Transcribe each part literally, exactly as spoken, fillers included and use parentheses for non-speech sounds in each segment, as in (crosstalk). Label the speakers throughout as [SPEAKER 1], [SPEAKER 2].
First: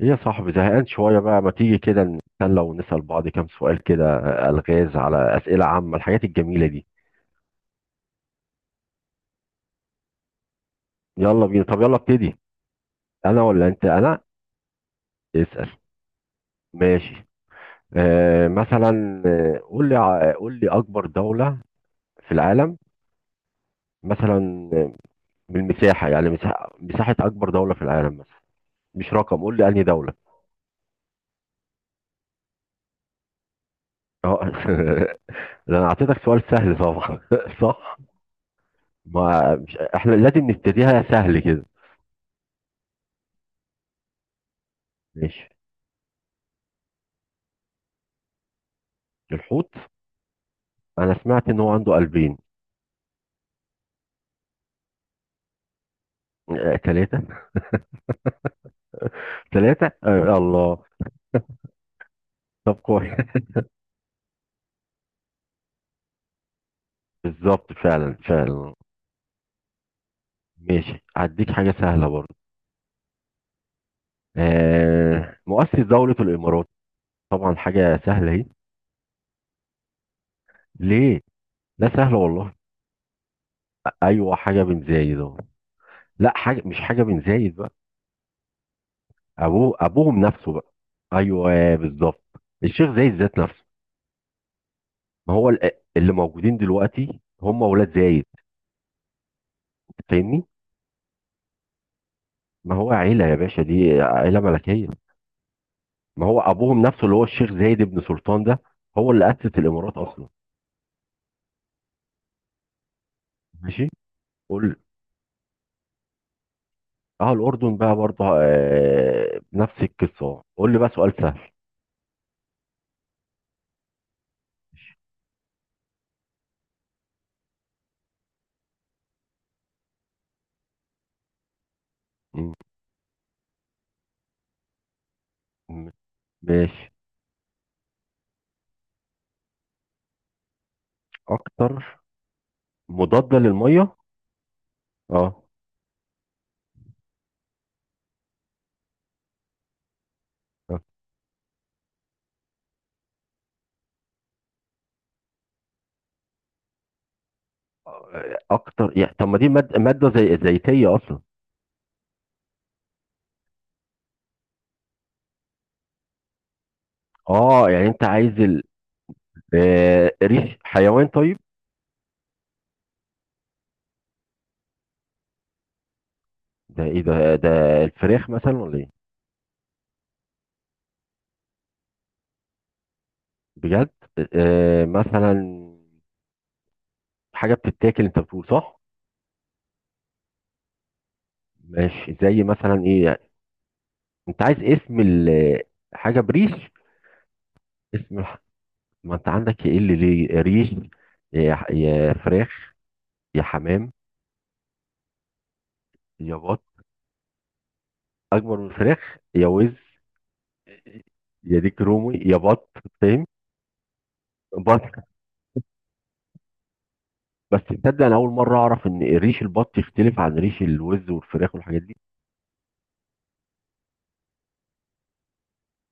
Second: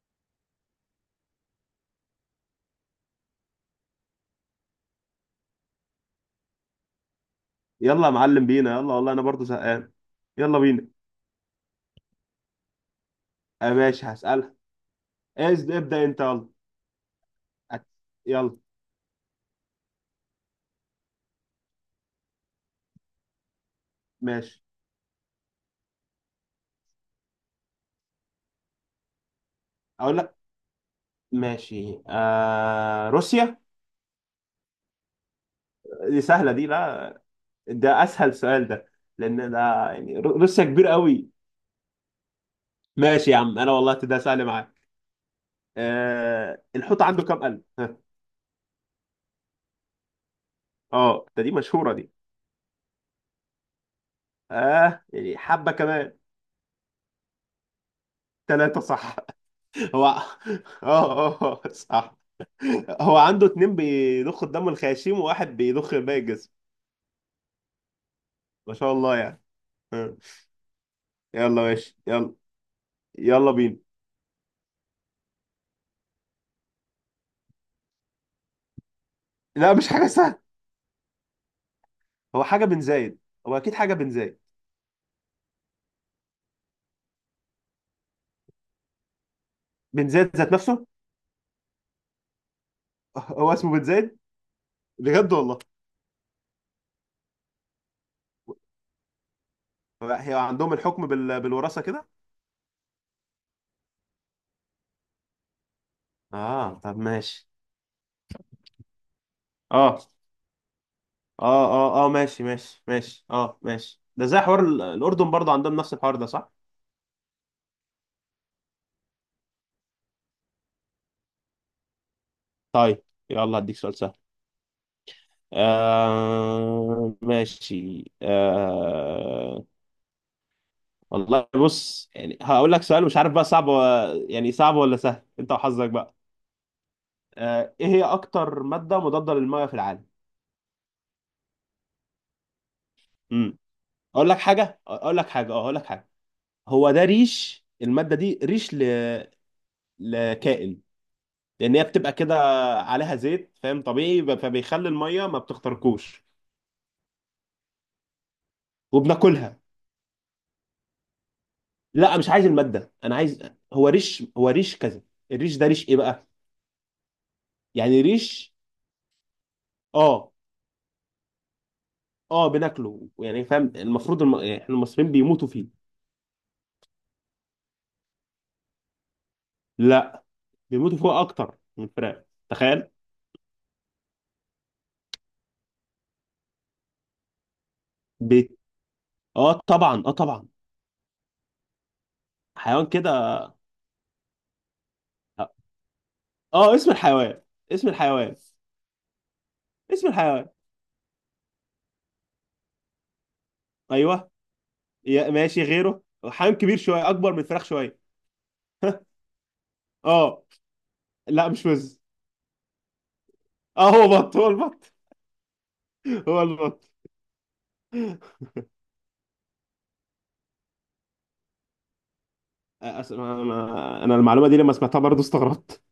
[SPEAKER 1] ايه يا صاحبي، زهقان شوية بقى. ما تيجي كده نتسلى ونسأل بعض كام سؤال كده؟ ألغاز، على أسئلة عامة، الحاجات الجميلة دي.
[SPEAKER 2] يلا يا معلم بينا يلا، والله انا برضو زهقان. يلا بينا.
[SPEAKER 1] يلا بينا. طب يلا ابتدي. أنا ولا
[SPEAKER 2] آه
[SPEAKER 1] أنت؟
[SPEAKER 2] ماشي،
[SPEAKER 1] أنا.
[SPEAKER 2] هسألها. إز-
[SPEAKER 1] اسأل.
[SPEAKER 2] ابدأ انت يلا.
[SPEAKER 1] ماشي.
[SPEAKER 2] أت-
[SPEAKER 1] آه
[SPEAKER 2] يلا
[SPEAKER 1] مثلا آه، قول لي ع- قول لي أكبر دولة في العالم
[SPEAKER 2] ماشي.
[SPEAKER 1] مثلا. آه، بالمساحة يعني، مساحة، مساحة أكبر دولة في العالم مثلا. مش رقم، قول لي أنهي دولة.
[SPEAKER 2] اقول لك ماشي، آه روسيا.
[SPEAKER 1] اه (laughs) ده أنا
[SPEAKER 2] دي
[SPEAKER 1] أعطيتك سؤال
[SPEAKER 2] سهلة دي،
[SPEAKER 1] سهل طبعا
[SPEAKER 2] لا،
[SPEAKER 1] (laughs) صح.
[SPEAKER 2] ده اسهل سؤال ده، لان
[SPEAKER 1] ما
[SPEAKER 2] ده
[SPEAKER 1] مش احنا
[SPEAKER 2] يعني رو-
[SPEAKER 1] لازم
[SPEAKER 2] روسيا كبير
[SPEAKER 1] نبتديها
[SPEAKER 2] قوي.
[SPEAKER 1] سهل كده؟
[SPEAKER 2] ماشي يا عم، انا والله ده سهل معاك.
[SPEAKER 1] ماشي.
[SPEAKER 2] آه الحوت عنده كام قلب، ها؟
[SPEAKER 1] الحوت. انا
[SPEAKER 2] اه، ده
[SPEAKER 1] سمعت
[SPEAKER 2] دي
[SPEAKER 1] ان هو عنده
[SPEAKER 2] مشهورة دي.
[SPEAKER 1] قلبين.
[SPEAKER 2] اه يعني حبة كمان.
[SPEAKER 1] آه، ثلاثة.
[SPEAKER 2] ثلاثة، صح.
[SPEAKER 1] ثلاثة.
[SPEAKER 2] هو
[SPEAKER 1] آه الله.
[SPEAKER 2] (laughs) اه، اه، صح.
[SPEAKER 1] طب كويس.
[SPEAKER 2] هو عنده اتنين بيضخوا الدم الخياشيم، وواحد بيضخ باقي الجسم.
[SPEAKER 1] (laughs) بالظبط، فعلا فعلا.
[SPEAKER 2] ما شاء الله يعني. آه.
[SPEAKER 1] ماشي،
[SPEAKER 2] يلا
[SPEAKER 1] هديك حاجة
[SPEAKER 2] ماشي،
[SPEAKER 1] سهلة برضه.
[SPEAKER 2] يلا، يلا بينا.
[SPEAKER 1] آه، مؤسس دولة الامارات. طبعا حاجة سهلة اهي.
[SPEAKER 2] لا، مش حاجة سهلة.
[SPEAKER 1] ليه؟ لا سهلة
[SPEAKER 2] هو
[SPEAKER 1] والله.
[SPEAKER 2] حاجة بن زايد. هو أكيد حاجة بن
[SPEAKER 1] ايوه
[SPEAKER 2] زايد.
[SPEAKER 1] حاجة بن زايد اهو. لا حاجة، مش حاجة بن زايد بقى، ابوه،
[SPEAKER 2] بن
[SPEAKER 1] ابوهم
[SPEAKER 2] زايد
[SPEAKER 1] نفسه
[SPEAKER 2] ذات
[SPEAKER 1] بقى.
[SPEAKER 2] نفسه.
[SPEAKER 1] ايوه بالظبط، الشيخ زايد ذات
[SPEAKER 2] هو
[SPEAKER 1] نفسه.
[SPEAKER 2] اسمه بن زايد، بجد
[SPEAKER 1] ما هو
[SPEAKER 2] والله.
[SPEAKER 1] ال- اللي موجودين دلوقتي هم اولاد زايد،
[SPEAKER 2] هي
[SPEAKER 1] فاهمني؟
[SPEAKER 2] عندهم الحكم بال... بالوراثة كده.
[SPEAKER 1] ما هو عيلة يا باشا، دي عيلة ملكية. ما هو
[SPEAKER 2] اه،
[SPEAKER 1] ابوهم
[SPEAKER 2] طب
[SPEAKER 1] نفسه اللي هو
[SPEAKER 2] ماشي.
[SPEAKER 1] الشيخ زايد بن سلطان ده، هو اللي اسس الامارات
[SPEAKER 2] اه،
[SPEAKER 1] اصلا.
[SPEAKER 2] اه، اه، اه، ماشي، ماشي، ماشي، اه
[SPEAKER 1] ماشي.
[SPEAKER 2] ماشي. ده زي حوار
[SPEAKER 1] قول لي.
[SPEAKER 2] ال- الأردن، برضه عندهم نفس الحوار ده، صح؟
[SPEAKER 1] اه الاردن بقى برضه آه نفس القصه أهو. قول لي بقى سؤال سهل.
[SPEAKER 2] طيب. يلا هديك سؤال سهل. آه ماشي، آه والله بص، يعني
[SPEAKER 1] م-
[SPEAKER 2] هقول لك سؤال، مش عارف بقى صعب و... يعني صعب ولا سهل، انت
[SPEAKER 1] م-
[SPEAKER 2] وحظك بقى.
[SPEAKER 1] ماشي.
[SPEAKER 2] آه ايه هي اكتر مادة مضادة للمية في العالم؟
[SPEAKER 1] اكتر مضاده
[SPEAKER 2] امم
[SPEAKER 1] للميه؟
[SPEAKER 2] اقول لك حاجة اقول لك
[SPEAKER 1] اه.
[SPEAKER 2] حاجة اه اقول لك حاجة هو ده ريش. المادة دي ريش ل...
[SPEAKER 1] آه.
[SPEAKER 2] لكائن، لان هي بتبقى كده عليها زيت، فاهم؟ طبيعي، ب- فبيخلي المية ما بتخترقوش
[SPEAKER 1] اكتر يعني؟ طب ما دي
[SPEAKER 2] وبناكلها.
[SPEAKER 1] ماده، ماده زي زيتيه اصلا.
[SPEAKER 2] لا، مش عايز المادة، انا عايز... هو ريش هو ريش كذا. الريش ده ريش ايه بقى؟
[SPEAKER 1] اه يعني
[SPEAKER 2] يعني
[SPEAKER 1] انت عايز
[SPEAKER 2] ريش.
[SPEAKER 1] ال... آه...
[SPEAKER 2] اه
[SPEAKER 1] ريش حيوان طيب.
[SPEAKER 2] اه بناكله، يعني فاهم؟ المفروض الم... يعني احنا المصريين بيموتوا فيه.
[SPEAKER 1] ده ايه ده؟ ده الفراخ مثلا ولا ايه؟
[SPEAKER 2] لا، بيموتوا فيه اكتر من الفراخ، تخيل.
[SPEAKER 1] بجد؟ آه... مثلا حاجه بتتاكل انت بتقول،
[SPEAKER 2] بيت.
[SPEAKER 1] صح؟
[SPEAKER 2] اه طبعا اه طبعا
[SPEAKER 1] ماشي، زي مثلا
[SPEAKER 2] حيوان
[SPEAKER 1] ايه
[SPEAKER 2] كده.
[SPEAKER 1] يعني؟ انت عايز اسم
[SPEAKER 2] اه.
[SPEAKER 1] ال- حاجه بريش.
[SPEAKER 2] آه، اسم الحيوان، اسم
[SPEAKER 1] اسم
[SPEAKER 2] الحيوان
[SPEAKER 1] الح- ما انت عندك ايه اللي
[SPEAKER 2] اسم
[SPEAKER 1] ليه
[SPEAKER 2] الحيوان
[SPEAKER 1] ريش؟ يا ح- يا فراخ، يا حمام،
[SPEAKER 2] ايوه. يا ماشي غيره.
[SPEAKER 1] يا
[SPEAKER 2] حيوان
[SPEAKER 1] بط.
[SPEAKER 2] كبير شويه، اكبر من الفراخ شويه.
[SPEAKER 1] اكبر من فراخ، يا وز،
[SPEAKER 2] اه. لا
[SPEAKER 1] يا
[SPEAKER 2] مش
[SPEAKER 1] ديك
[SPEAKER 2] وز.
[SPEAKER 1] رومي، يا بط، فاهم.
[SPEAKER 2] اه، هو بط هو البط
[SPEAKER 1] بط.
[SPEAKER 2] (laughs) هو البط.
[SPEAKER 1] بس تصدق انا اول مره اعرف ان ريش البط يختلف عن ريش الوز والفراخ والحاجات دي.
[SPEAKER 2] آه، أس- انا أنا المعلومه دي لما سمعتها برضه استغربت،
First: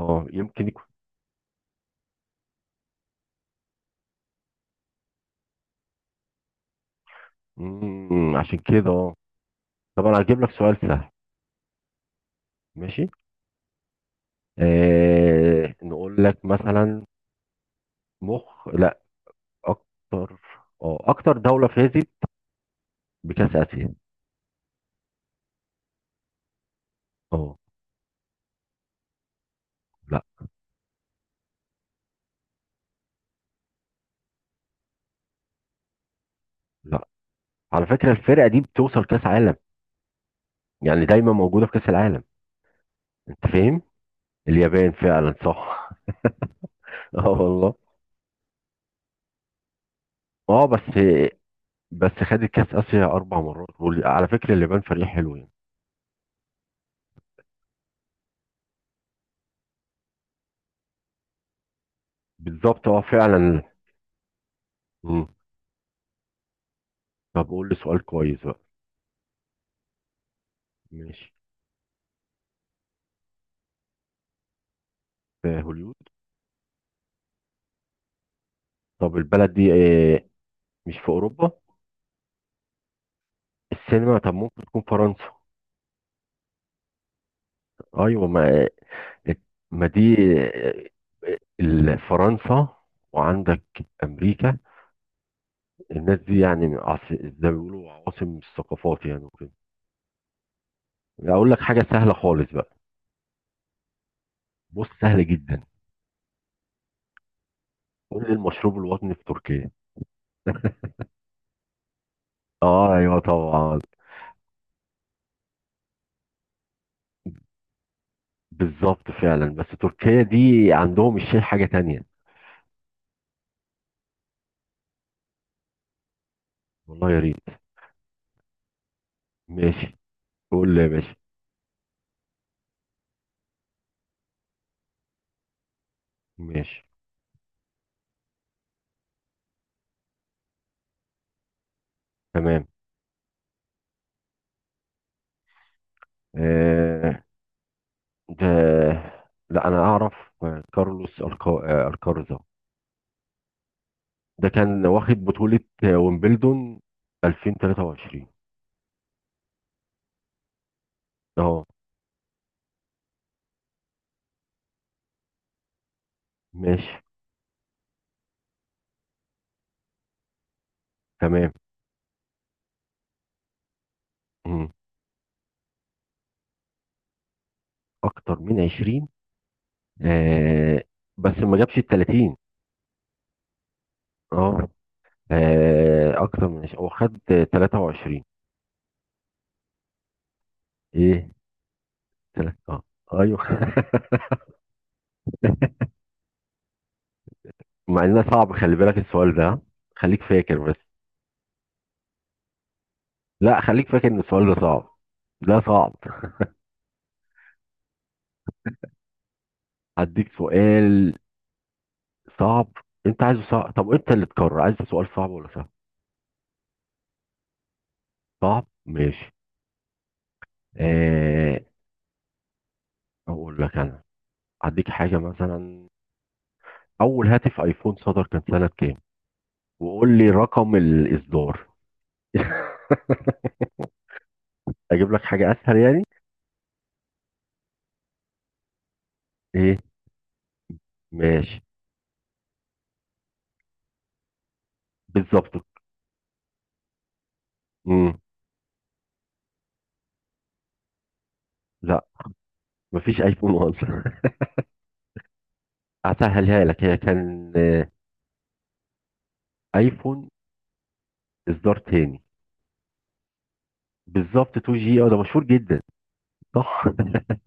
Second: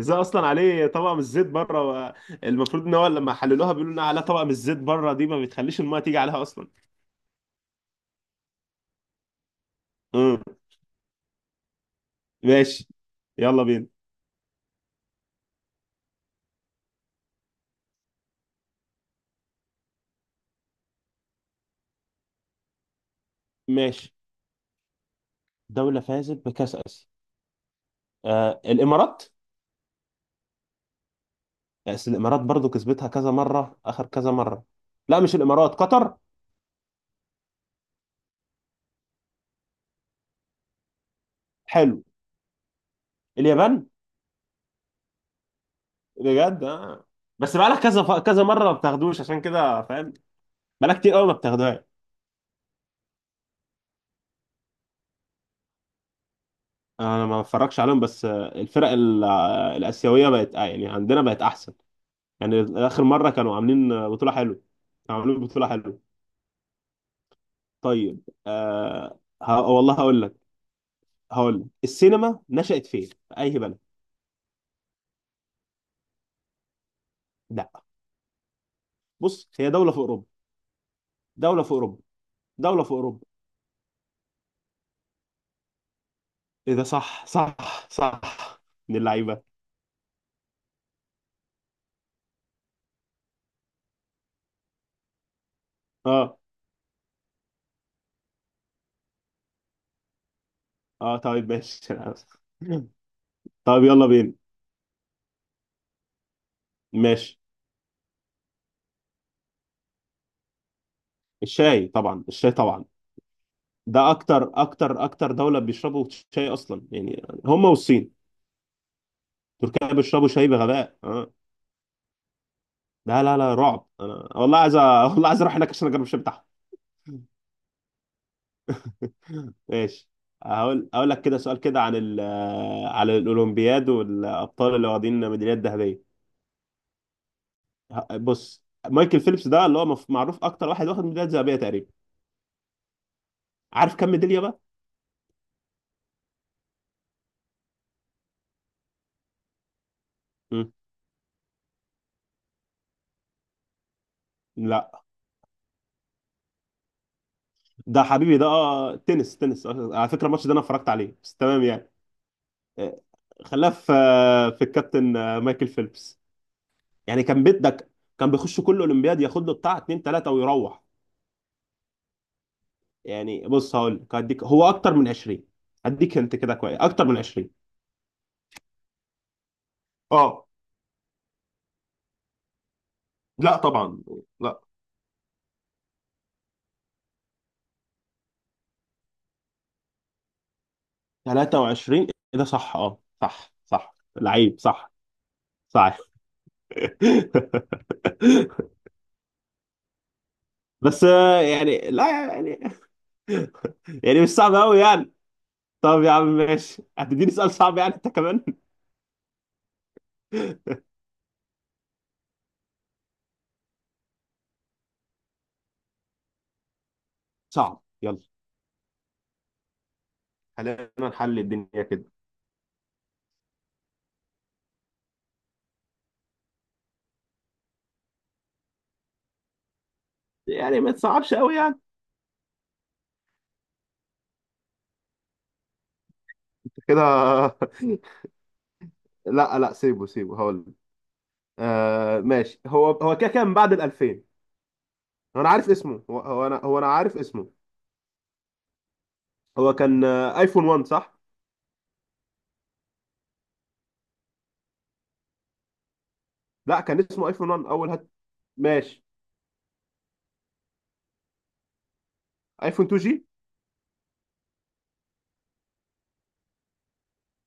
[SPEAKER 2] ازاي اصلا
[SPEAKER 1] يمكن يكون.
[SPEAKER 2] عليه طبقه من الزيت بره؟ المفروض ان هو لما حللوها بيقولوا انها عليها طبقه من الزيت بره، دي ما بتخليش المايه تيجي عليها اصلا.
[SPEAKER 1] مم، عشان كده، اه. طب انا هجيب
[SPEAKER 2] امم
[SPEAKER 1] لك سؤال سهل.
[SPEAKER 2] ماشي.
[SPEAKER 1] ماشي.
[SPEAKER 2] يلا بينا.
[SPEAKER 1] آه، نقول لك مثلا، مخ، اكتر، اه اكتر دولة فازت بكأس آسيا.
[SPEAKER 2] ماشي، دولة فازت بكأس آسيا.
[SPEAKER 1] اه.
[SPEAKER 2] آه الإمارات.
[SPEAKER 1] لا.
[SPEAKER 2] بس الإمارات برضو كسبتها كذا مرة، آخر كذا مرة. لا، مش الإمارات، قطر.
[SPEAKER 1] لا، على فكرة الفرقة دي بتوصل كأس عالم، يعني دايما موجودة في كأس
[SPEAKER 2] حلو.
[SPEAKER 1] العالم، انت فاهم.
[SPEAKER 2] اليابان.
[SPEAKER 1] اليابان، فعلا صح.
[SPEAKER 2] بجد. آه.
[SPEAKER 1] (laughs) اه
[SPEAKER 2] بس
[SPEAKER 1] والله.
[SPEAKER 2] بقالك كذا ف... كذا مرة ما بتاخدوش، عشان كده فاهم.
[SPEAKER 1] اه بس.
[SPEAKER 2] بقالك كتير قوي، ما بتاخدوهاش.
[SPEAKER 1] بس خدت كأس آسيا اربع مرات، وعلى فكرة اليابان فريق حلو يعني.
[SPEAKER 2] انا ما بتفرجش عليهم بس، آه، الفرق ال- آه، الاسيويه بقت، آه، يعني عندنا بقت احسن. يعني
[SPEAKER 1] بالظبط، اه
[SPEAKER 2] اخر مره كانوا
[SPEAKER 1] فعلا.
[SPEAKER 2] عاملين بطوله حلوه، كانوا
[SPEAKER 1] مم.
[SPEAKER 2] عاملين بطوله حلوه.
[SPEAKER 1] طب قول لي سؤال
[SPEAKER 2] طيب.
[SPEAKER 1] كويس بقى.
[SPEAKER 2] آه ه... والله هقول لك
[SPEAKER 1] ماشي.
[SPEAKER 2] هقول لك السينما نشأت فين، في اي بلد؟
[SPEAKER 1] في هوليود.
[SPEAKER 2] لا.
[SPEAKER 1] طب
[SPEAKER 2] بص،
[SPEAKER 1] البلد
[SPEAKER 2] هي
[SPEAKER 1] دي
[SPEAKER 2] دوله في
[SPEAKER 1] آه،
[SPEAKER 2] اوروبا،
[SPEAKER 1] مش في اوروبا؟
[SPEAKER 2] دوله في اوروبا دوله في اوروبا
[SPEAKER 1] السينما. طب ممكن تكون فرنسا.
[SPEAKER 2] ايه ده، صح، صح، صح.
[SPEAKER 1] ايوه ما،
[SPEAKER 2] من اللعيبه.
[SPEAKER 1] ما دي آه، ال- فرنسا، وعندك امريكا، الناس دي
[SPEAKER 2] اه،
[SPEAKER 1] يعني من عاص- زي ما بيقولوا عواصم الثقافات يعني وكده.
[SPEAKER 2] اه، طيب
[SPEAKER 1] اقول لك حاجه
[SPEAKER 2] ماشي.
[SPEAKER 1] سهله
[SPEAKER 2] (laughs)
[SPEAKER 1] خالص بقى.
[SPEAKER 2] طيب يلا بينا.
[SPEAKER 1] بص، سهله جدا.
[SPEAKER 2] ماشي.
[SPEAKER 1] قول لي المشروب الوطني في تركيا.
[SPEAKER 2] الشاي طبعا، الشاي طبعا.
[SPEAKER 1] اه ايوه طبعا.
[SPEAKER 2] ده اكتر اكتر اكتر دوله بيشربوا شاي اصلا، يعني هم والصين.
[SPEAKER 1] بالظبط، فعلا. بس
[SPEAKER 2] تركيا
[SPEAKER 1] تركيا
[SPEAKER 2] بيشربوا شاي
[SPEAKER 1] دي
[SPEAKER 2] بغباء،
[SPEAKER 1] عندهم
[SPEAKER 2] اه.
[SPEAKER 1] الشاي حاجه تانية.
[SPEAKER 2] لا، لا، لا، رعب. انا والله عايز أ- (laughs) والله عايز اروح هناك عشان اجرب الشاي بتاعهم.
[SPEAKER 1] والله يا ريت. ماشي.
[SPEAKER 2] ماشي.
[SPEAKER 1] قول لي يا
[SPEAKER 2] هقول اقول
[SPEAKER 1] باشا.
[SPEAKER 2] لك كده سؤال، كده عن ال على الاولمبياد والابطال اللي واخدين ميداليات ذهبيه.
[SPEAKER 1] ماشي.
[SPEAKER 2] ه- بص، مايكل فيليبس ده اللي هو مف- معروف اكتر واحد واخد ميداليات ذهبيه تقريبا.
[SPEAKER 1] تمام.
[SPEAKER 2] عارف كم ميداليه بقى؟
[SPEAKER 1] آه. ده لا انا اعرف. آه،
[SPEAKER 2] مم.
[SPEAKER 1] كارلوس الكا... آه، الكارزا، ده كان
[SPEAKER 2] لا،
[SPEAKER 1] واخد بطولة آه، ويمبلدون
[SPEAKER 2] ده
[SPEAKER 1] ألفين وتلاتة وعشرين.
[SPEAKER 2] حبيبي ده، آه، تنس تنس آه، على فكره الماتش ده انا اتفرجت عليه، بس تمام
[SPEAKER 1] اه
[SPEAKER 2] يعني. آه، خلاه في آه، في الكابتن، آه، مايكل فيليبس.
[SPEAKER 1] ماشي
[SPEAKER 2] يعني كان بيدك. كان بيخش كل اولمبياد، ياخد له بتاع اتنين تلاته ويروح.
[SPEAKER 1] تمام.
[SPEAKER 2] يعني بص، هقول لك، هديك،
[SPEAKER 1] مم.
[SPEAKER 2] هو اكتر من عشرين. هديك انت كده كويس، اكتر من عشرين.
[SPEAKER 1] اكتر من عشرين.
[SPEAKER 2] اه،
[SPEAKER 1] آه بس ما جابش ال ثلاثين.
[SPEAKER 2] لا طبعا. لا.
[SPEAKER 1] اه آه، اكتر من عشرين، هو خد آه، تلاتة وعشرين. ايه؟
[SPEAKER 2] ثلاثة وعشرين. إيه ده،
[SPEAKER 1] تلات،
[SPEAKER 2] صح،
[SPEAKER 1] اه.
[SPEAKER 2] اه
[SPEAKER 1] ايوه
[SPEAKER 2] صح، صح،
[SPEAKER 1] (laughs)
[SPEAKER 2] لعيب، صح. صح.
[SPEAKER 1] مع انه صعب،
[SPEAKER 2] (laughs)
[SPEAKER 1] خلي بالك السؤال ده، خليك فاكر بس.
[SPEAKER 2] بس آه، يعني لا. يعني.
[SPEAKER 1] لا خليك فاكر ان
[SPEAKER 2] يعني مش
[SPEAKER 1] السؤال
[SPEAKER 2] صعب
[SPEAKER 1] ده
[SPEAKER 2] قوي
[SPEAKER 1] صعب،
[SPEAKER 2] يعني.
[SPEAKER 1] ده صعب.
[SPEAKER 2] طب يا عم ماشي، هتديني سؤال صعب يعني انت كمان.
[SPEAKER 1] هديك
[SPEAKER 2] (laughs)
[SPEAKER 1] سؤال صعب. انت عايزه صعب؟ طب انت اللي تقرر، عايز سؤال صعب ولا سهل؟
[SPEAKER 2] صعب، يلا.
[SPEAKER 1] صعب، ماشي.
[SPEAKER 2] خلينا نحل
[SPEAKER 1] آه،
[SPEAKER 2] الدنيا كده.
[SPEAKER 1] اقول لك انا، هديك حاجه مثلا، اول هاتف ايفون صدر كان سنه كام؟ وقول لي رقم
[SPEAKER 2] يعني ما تصعبش قوي
[SPEAKER 1] الاصدار.
[SPEAKER 2] يعني.
[SPEAKER 1] (laughs) اجيب لك حاجه اسهل يعني؟
[SPEAKER 2] كده. (laughs) لا، لا،
[SPEAKER 1] ايه؟
[SPEAKER 2] سيبه سيبه هقول لك.
[SPEAKER 1] ماشي.
[SPEAKER 2] آه ماشي، هو هو كده كان بعد ال الفين. انا
[SPEAKER 1] بالظبط.
[SPEAKER 2] عارف اسمه، هو هو انا هو انا عارف اسمه.
[SPEAKER 1] امم.
[SPEAKER 2] هو كان، آه، ايفون واحد، صح؟
[SPEAKER 1] لا، مفيش ايفون اصلا. (laughs) هسهلها
[SPEAKER 2] لا،
[SPEAKER 1] لك. هي
[SPEAKER 2] كان اسمه ايفون
[SPEAKER 1] كان
[SPEAKER 2] واحد
[SPEAKER 1] آه،
[SPEAKER 2] اول هات ماشي.
[SPEAKER 1] ايفون اصدار تاني.
[SPEAKER 2] ايفون تو جي.
[SPEAKER 1] بالظبط، اتنين جي، اه ده مشهور جدا، صح.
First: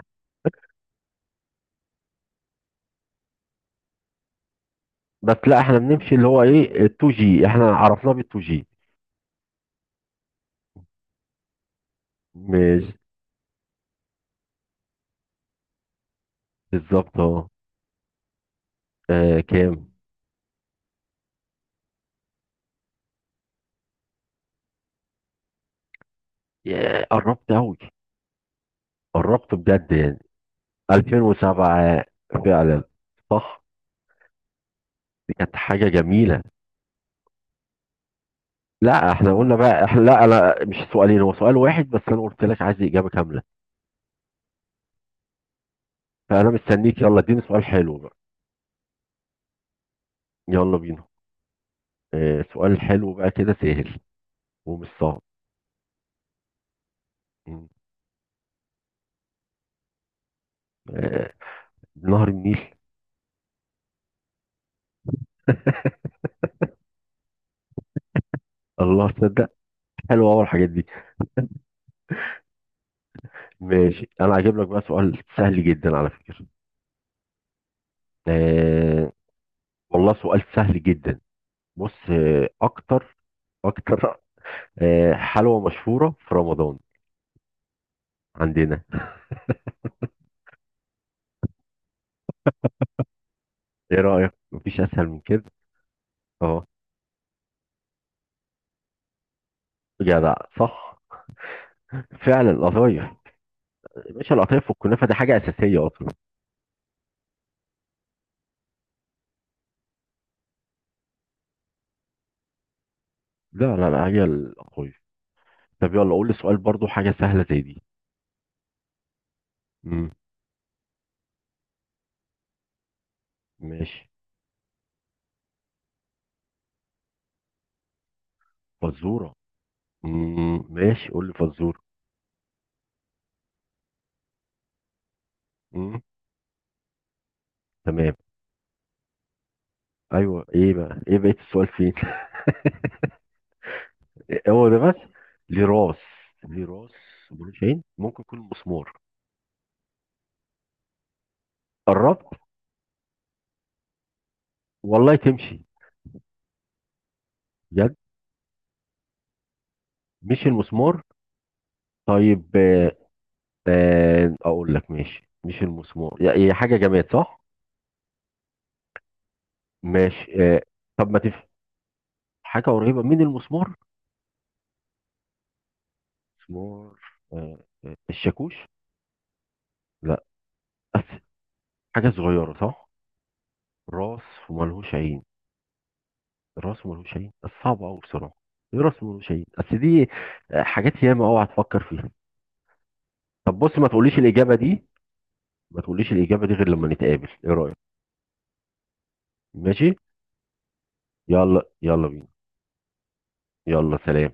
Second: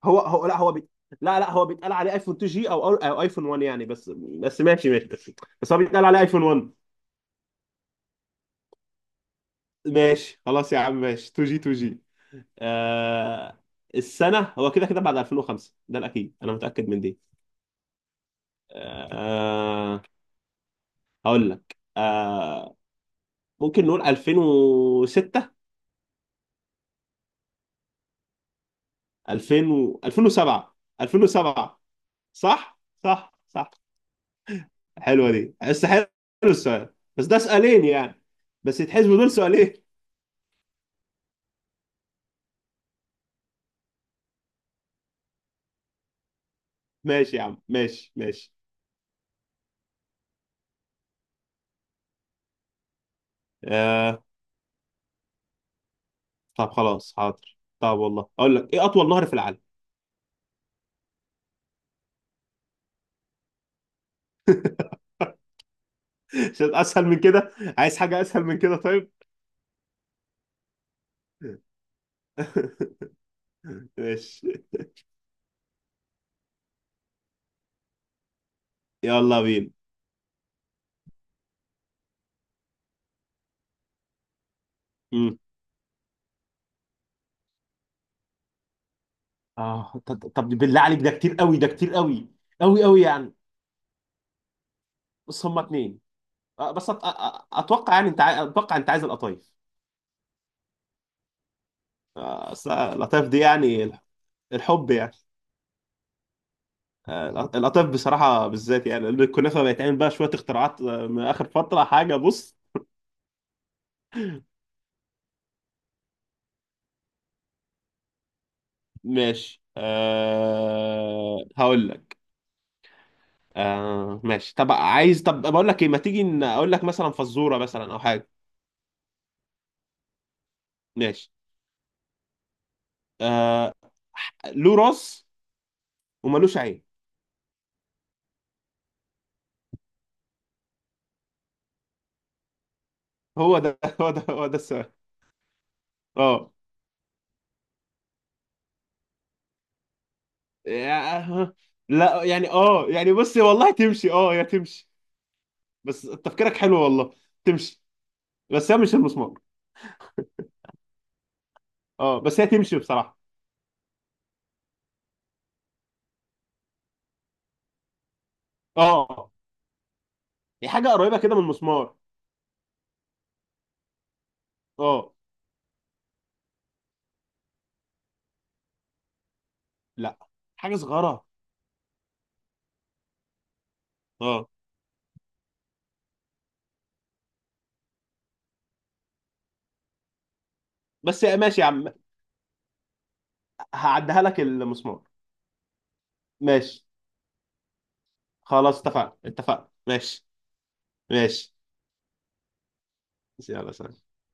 [SPEAKER 2] هو هو لا، هو بي... لا، لا، هو بيتقال عليه ايفون تو جي او أو ايفون واحد يعني، بس بس ماشي ماشي،
[SPEAKER 1] (laughs)
[SPEAKER 2] بس.
[SPEAKER 1] بس لا
[SPEAKER 2] بس
[SPEAKER 1] احنا
[SPEAKER 2] هو بيتقال
[SPEAKER 1] بنمشي
[SPEAKER 2] عليه
[SPEAKER 1] اللي هو
[SPEAKER 2] ايفون واحد.
[SPEAKER 1] ايه اتنين جي، احنا عرفناه بال اتنين جي.
[SPEAKER 2] ماشي خلاص يا عم، ماشي. تو جي، تو جي.
[SPEAKER 1] ماشي.
[SPEAKER 2] آه... السنة هو كده كده بعد الفين وخمسه، ده الأكيد، أنا متأكد من دي.
[SPEAKER 1] بالظبط، اه. آه، كام؟
[SPEAKER 2] آه... هقول لك آه... ممكن نقول الفين وستة.
[SPEAKER 1] ياه، قربت قوي، قربت
[SPEAKER 2] الفين
[SPEAKER 1] بجد
[SPEAKER 2] و...
[SPEAKER 1] يعني.
[SPEAKER 2] الفين وسبعة. الفين وسبعة.
[SPEAKER 1] ألفين وسبعة.
[SPEAKER 2] صح،
[SPEAKER 1] فعلا
[SPEAKER 2] صح،
[SPEAKER 1] صح.
[SPEAKER 2] صح. حلوه
[SPEAKER 1] دي كانت
[SPEAKER 2] دي، بس
[SPEAKER 1] حاجة
[SPEAKER 2] حلو.
[SPEAKER 1] جميلة.
[SPEAKER 2] السؤال بس ده سؤالين يعني، بس
[SPEAKER 1] لا
[SPEAKER 2] يتحسبوا دول
[SPEAKER 1] احنا قلنا
[SPEAKER 2] سؤالين. (laughs)
[SPEAKER 1] بقى، احنا لا انا مش سؤالين، هو سؤال واحد، بس انا قلت لك عايز إجابة كاملة. فانا مستنيك، يلا
[SPEAKER 2] ماشي
[SPEAKER 1] اديني
[SPEAKER 2] يا عم،
[SPEAKER 1] سؤال حلو
[SPEAKER 2] ماشي،
[SPEAKER 1] بقى.
[SPEAKER 2] ماشي.
[SPEAKER 1] يلا بينا. اه سؤال حلو بقى كده، سهل
[SPEAKER 2] آه
[SPEAKER 1] ومش صعب.
[SPEAKER 2] طب خلاص، حاضر.
[SPEAKER 1] م.
[SPEAKER 2] طب والله اقول لك، ايه اطول نهر في العالم؟
[SPEAKER 1] اه، نهر النيل.
[SPEAKER 2] (laughs) عشان اسهل من كده. عايز حاجه اسهل من كده،
[SPEAKER 1] الله
[SPEAKER 2] طيب.
[SPEAKER 1] تصدق، حلوة اول الحاجات دي.
[SPEAKER 2] (laughs)
[SPEAKER 1] ماشي انا هجيب
[SPEAKER 2] ماشي.
[SPEAKER 1] لك بقى سؤال سهل جدا على فكرة. اه
[SPEAKER 2] يلا بينا.
[SPEAKER 1] والله سؤال سهل جدا. بص، اه اكتر، اكتر اه
[SPEAKER 2] مم.
[SPEAKER 1] حلوة مشهورة في رمضان عندنا.
[SPEAKER 2] اه، ط- ط- طب بالله عليك، ده كتير قوي، ده كتير قوي، قوي، قوي يعني.
[SPEAKER 1] ايه رأيك، مفيش اسهل من كده.
[SPEAKER 2] بس هما اتنين.
[SPEAKER 1] اهو.
[SPEAKER 2] آه، بس أت... أ- أ- اتوقع، يعني انت عاي- اتوقع انت عايز القطايف.
[SPEAKER 1] جدع، صح، فعلا
[SPEAKER 2] آه، أصل
[SPEAKER 1] القطايف.
[SPEAKER 2] القطايف دي يعني.
[SPEAKER 1] يا باشا القطايف
[SPEAKER 2] الحب
[SPEAKER 1] والكنافة
[SPEAKER 2] يعني.
[SPEAKER 1] دي حاجة أساسية أصلا.
[SPEAKER 2] آه، القطايف بصراحة بالذات، يعني الكنافة بيتعمل بقى شوية اختراعات، آه، من آخر فترة. حاجة بص،
[SPEAKER 1] لا لا لا، هي القطايف. طب يلا قول لي سؤال برضو حاجة سهلة زي دي.
[SPEAKER 2] ماشي.
[SPEAKER 1] امم
[SPEAKER 2] أه هقول لك.
[SPEAKER 1] ماشي،
[SPEAKER 2] أه ماشي. طب عايز، طب بقول لك ايه، ما تيجي ن- اقول لك مثلا فزورة، مثلا او حاجة.
[SPEAKER 1] فزورة. امم ماشي، قول
[SPEAKER 2] ماشي.
[SPEAKER 1] لي فزورة.
[SPEAKER 2] أه له راس
[SPEAKER 1] امم.
[SPEAKER 2] وملوش عين.
[SPEAKER 1] تمام. أيوه إيه بقى، إيه بقية السؤال فين؟
[SPEAKER 2] هو ده (laughs) هو ده هو
[SPEAKER 1] (laughs)
[SPEAKER 2] ده
[SPEAKER 1] هو ده
[SPEAKER 2] السؤال.
[SPEAKER 1] بس؟ ليه راس؟
[SPEAKER 2] اه،
[SPEAKER 1] ليه راس ملوش عين، ممكن يكون مسمار.
[SPEAKER 2] يا- لا
[SPEAKER 1] قربت.
[SPEAKER 2] يعني، اه يعني بص والله تمشي، اه، يا تمشي.
[SPEAKER 1] والله تمشي.
[SPEAKER 2] بس تفكيرك حلو والله، تمشي.
[SPEAKER 1] بجد؟
[SPEAKER 2] بس هي مش المسمار.
[SPEAKER 1] مش المسمار.
[SPEAKER 2] اه بس
[SPEAKER 1] طيب.
[SPEAKER 2] هي تمشي بصراحة.
[SPEAKER 1] آه، اقول لك، ماشي مش المسمار، هي حاجه جماد صح.
[SPEAKER 2] اه،
[SPEAKER 1] ماشي. آه،
[SPEAKER 2] هي حاجه
[SPEAKER 1] طب
[SPEAKER 2] قريبه
[SPEAKER 1] ما تف
[SPEAKER 2] كده من المسمار.
[SPEAKER 1] حاجه قريبه من المسمار.
[SPEAKER 2] اه
[SPEAKER 1] مسمار. آه، آه، الشاكوش.
[SPEAKER 2] لا،
[SPEAKER 1] لا.
[SPEAKER 2] حاجه
[SPEAKER 1] (laughs) أس...
[SPEAKER 2] صغيره.
[SPEAKER 1] حاجه صغيره، صح. راس
[SPEAKER 2] اه
[SPEAKER 1] وملهوش عين. راس وملهوش عين، بس صعبه قوي بصراحه. إيه راس وملهوش عين بس دي؟ آه، حاجات
[SPEAKER 2] بس
[SPEAKER 1] ياما، اوعى
[SPEAKER 2] ماشي يا
[SPEAKER 1] تفكر
[SPEAKER 2] عم.
[SPEAKER 1] فيها. طب بص، ما تقوليش
[SPEAKER 2] هعديها لك،
[SPEAKER 1] الاجابه دي،
[SPEAKER 2] المسمار.
[SPEAKER 1] ما تقوليش الاجابه دي غير
[SPEAKER 2] ماشي
[SPEAKER 1] لما نتقابل، ايه رايك؟
[SPEAKER 2] خلاص، اتفقنا، اتفقنا،
[SPEAKER 1] ماشي.
[SPEAKER 2] ماشي، ماشي.
[SPEAKER 1] يلا، يلا بينا.
[SPEAKER 2] يلا
[SPEAKER 1] يلا
[SPEAKER 2] سلام.
[SPEAKER 1] سلام.